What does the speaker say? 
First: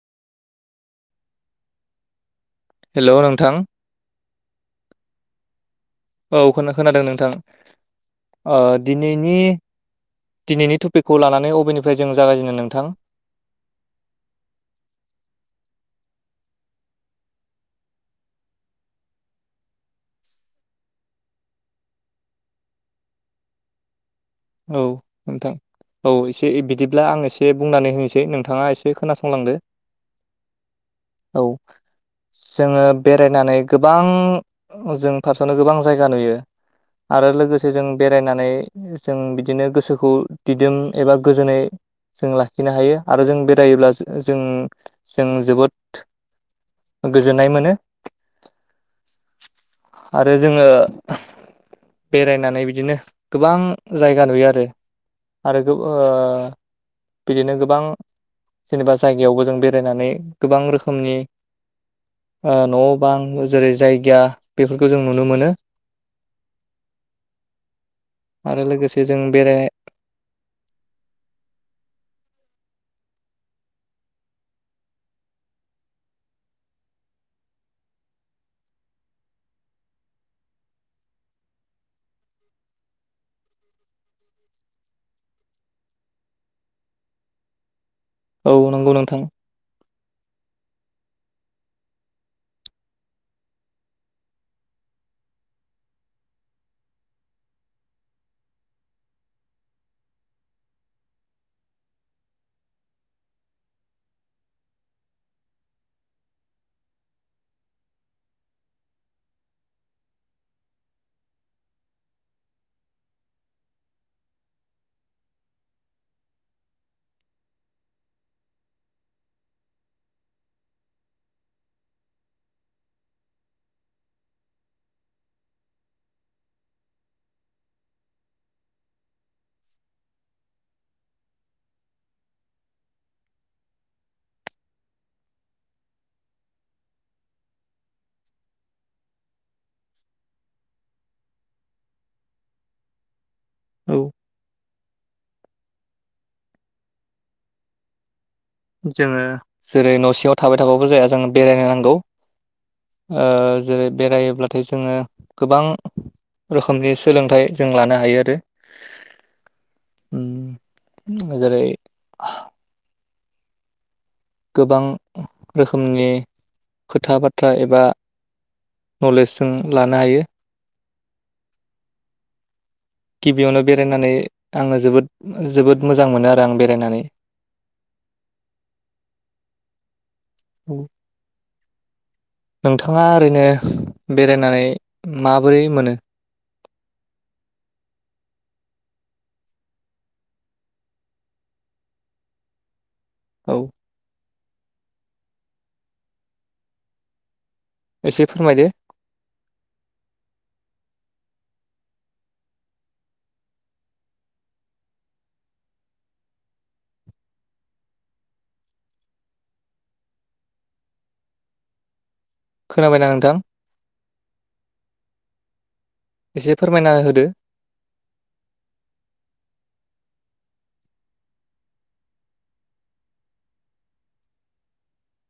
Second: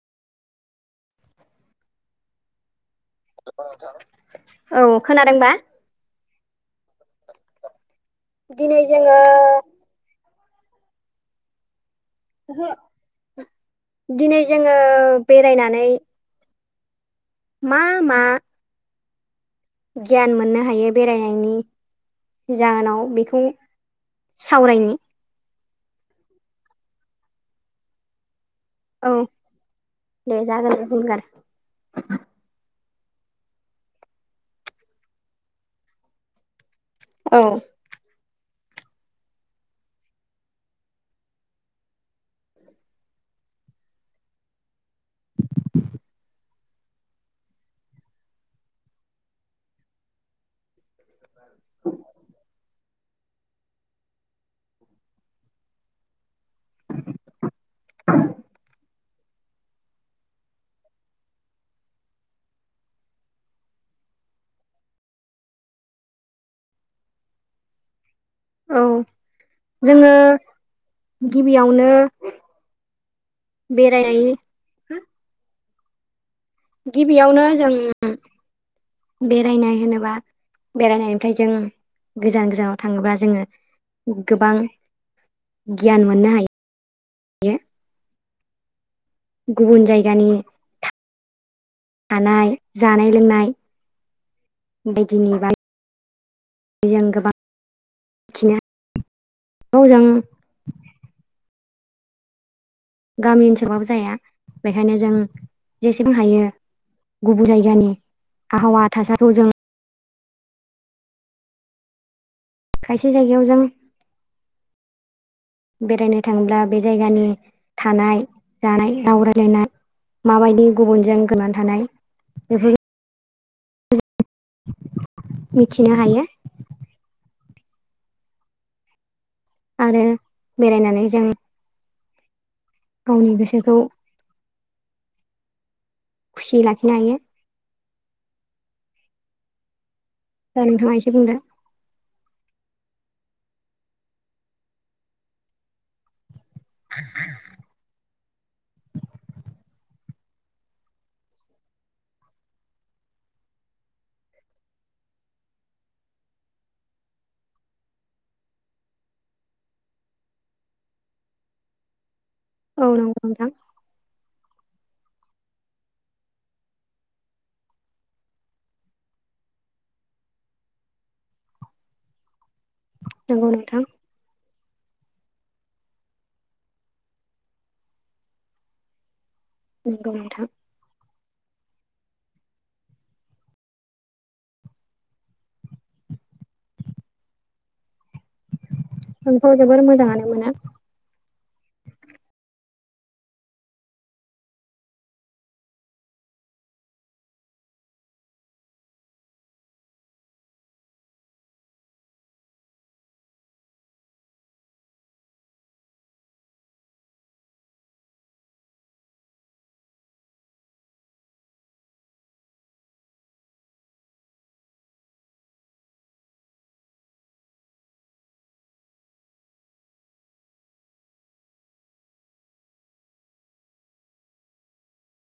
हेल' नोंथां। औ खोनादोंबा औ खो खोनादों नोंथां ओ दिनै जोङो दिनैनि दिनैनि टपिकखौ लानानै अबेनि दिनै जोङो बेरायनानै। मा मा? गियान मोननो हायो बेरायनायनि जाहोनाव बेखौ। औ सावरायनि नोंथां औ एसे बिदिब्ला आं एसे बुंनानै होनोसै नों थाङा एसे औ खोनासंलांदो दे जागोन बुंगोन औ जोङो बेरायनानै गोबां जों फार्सआवनो गोबां जायगा नुयो। आरो औ लोगोसे जों बेरायनानै जों बिदिनो गोसोखौ दिदोम एबा गोजोनै जों लाखिनो हायो आरो जों बेरायोब्ला जों जों जोबोद गोजोननाय मोनो आरो जोङो। बेरायनानै बिदिनो गोबां जायगा नुयो आरो। आरो ओ बिदिनो गोबां जेनेबा जायगायावबो जों बेरायनानै गोबां रोखोमनि ओ न' बां जेरै जायगा बेफोरखौ जों नुनो मोनो। आरो औ लोगोसे जों बेराय जोङो गिबियावनो बेरायनाय गिबियावनो जों बेरायनाय होनोबा। बेरायनायनिफ्राय जों गोजान गोजानाव थाङोब्ला जोङो गोबां। गियान मोननो हायो। औ नंगौ नोंथां गुबुन जायगानि थानाय जानाय लोंनाय बायदिनि बा आं गोबां मिथिनो औ जों गामि ओनसोलबाबो जाया बेखायनो जों जेसेबां हायो गुबुन जायगानि आबहावा थासारिखौ जों खायसे जायगायाव जों [inaudible] बेरायनो थाङोब्ला बे जायगानि थानाय जानाय राव रायलायनाय माबायदि गुबुनजों गोरोबनानै थानाय बेफोर मिथिनो हायो आरो बेरायनानै जों गावनि गोसोखौ खुसि लाखिनो हायो दा नोंथाङा एसे बुंदो औ [inaudible] जोङो जेरै न' सिङाव थाबाय थाबाबो जाया जों बेरायनो नांगौ ओ जेरै बेरायोब्लाथाय जोङो गोबां रोखोमनि सोलोंथाइ जों लानो हायो आरो ओम जेरै औ नंगौ नोंथां गोबां रोखोमनि खोथा बाथ्रा एबा नलेजजों लानो हायो नंगौ गिबियावनो नोंथां बेरायनानै आङो जोबोद जोबोद मोजां मोनो आरो आं बेरायनानै [unintelligible] औ नोंथाङा ओरैनो बेरायनानै माबोरै मोनो? आंथ' जोबोर मोजाङानो मोनो। औ एसे फोरमायदो खोनाबाय ना नोंथां एसे फोरमायना होदो [inaudible]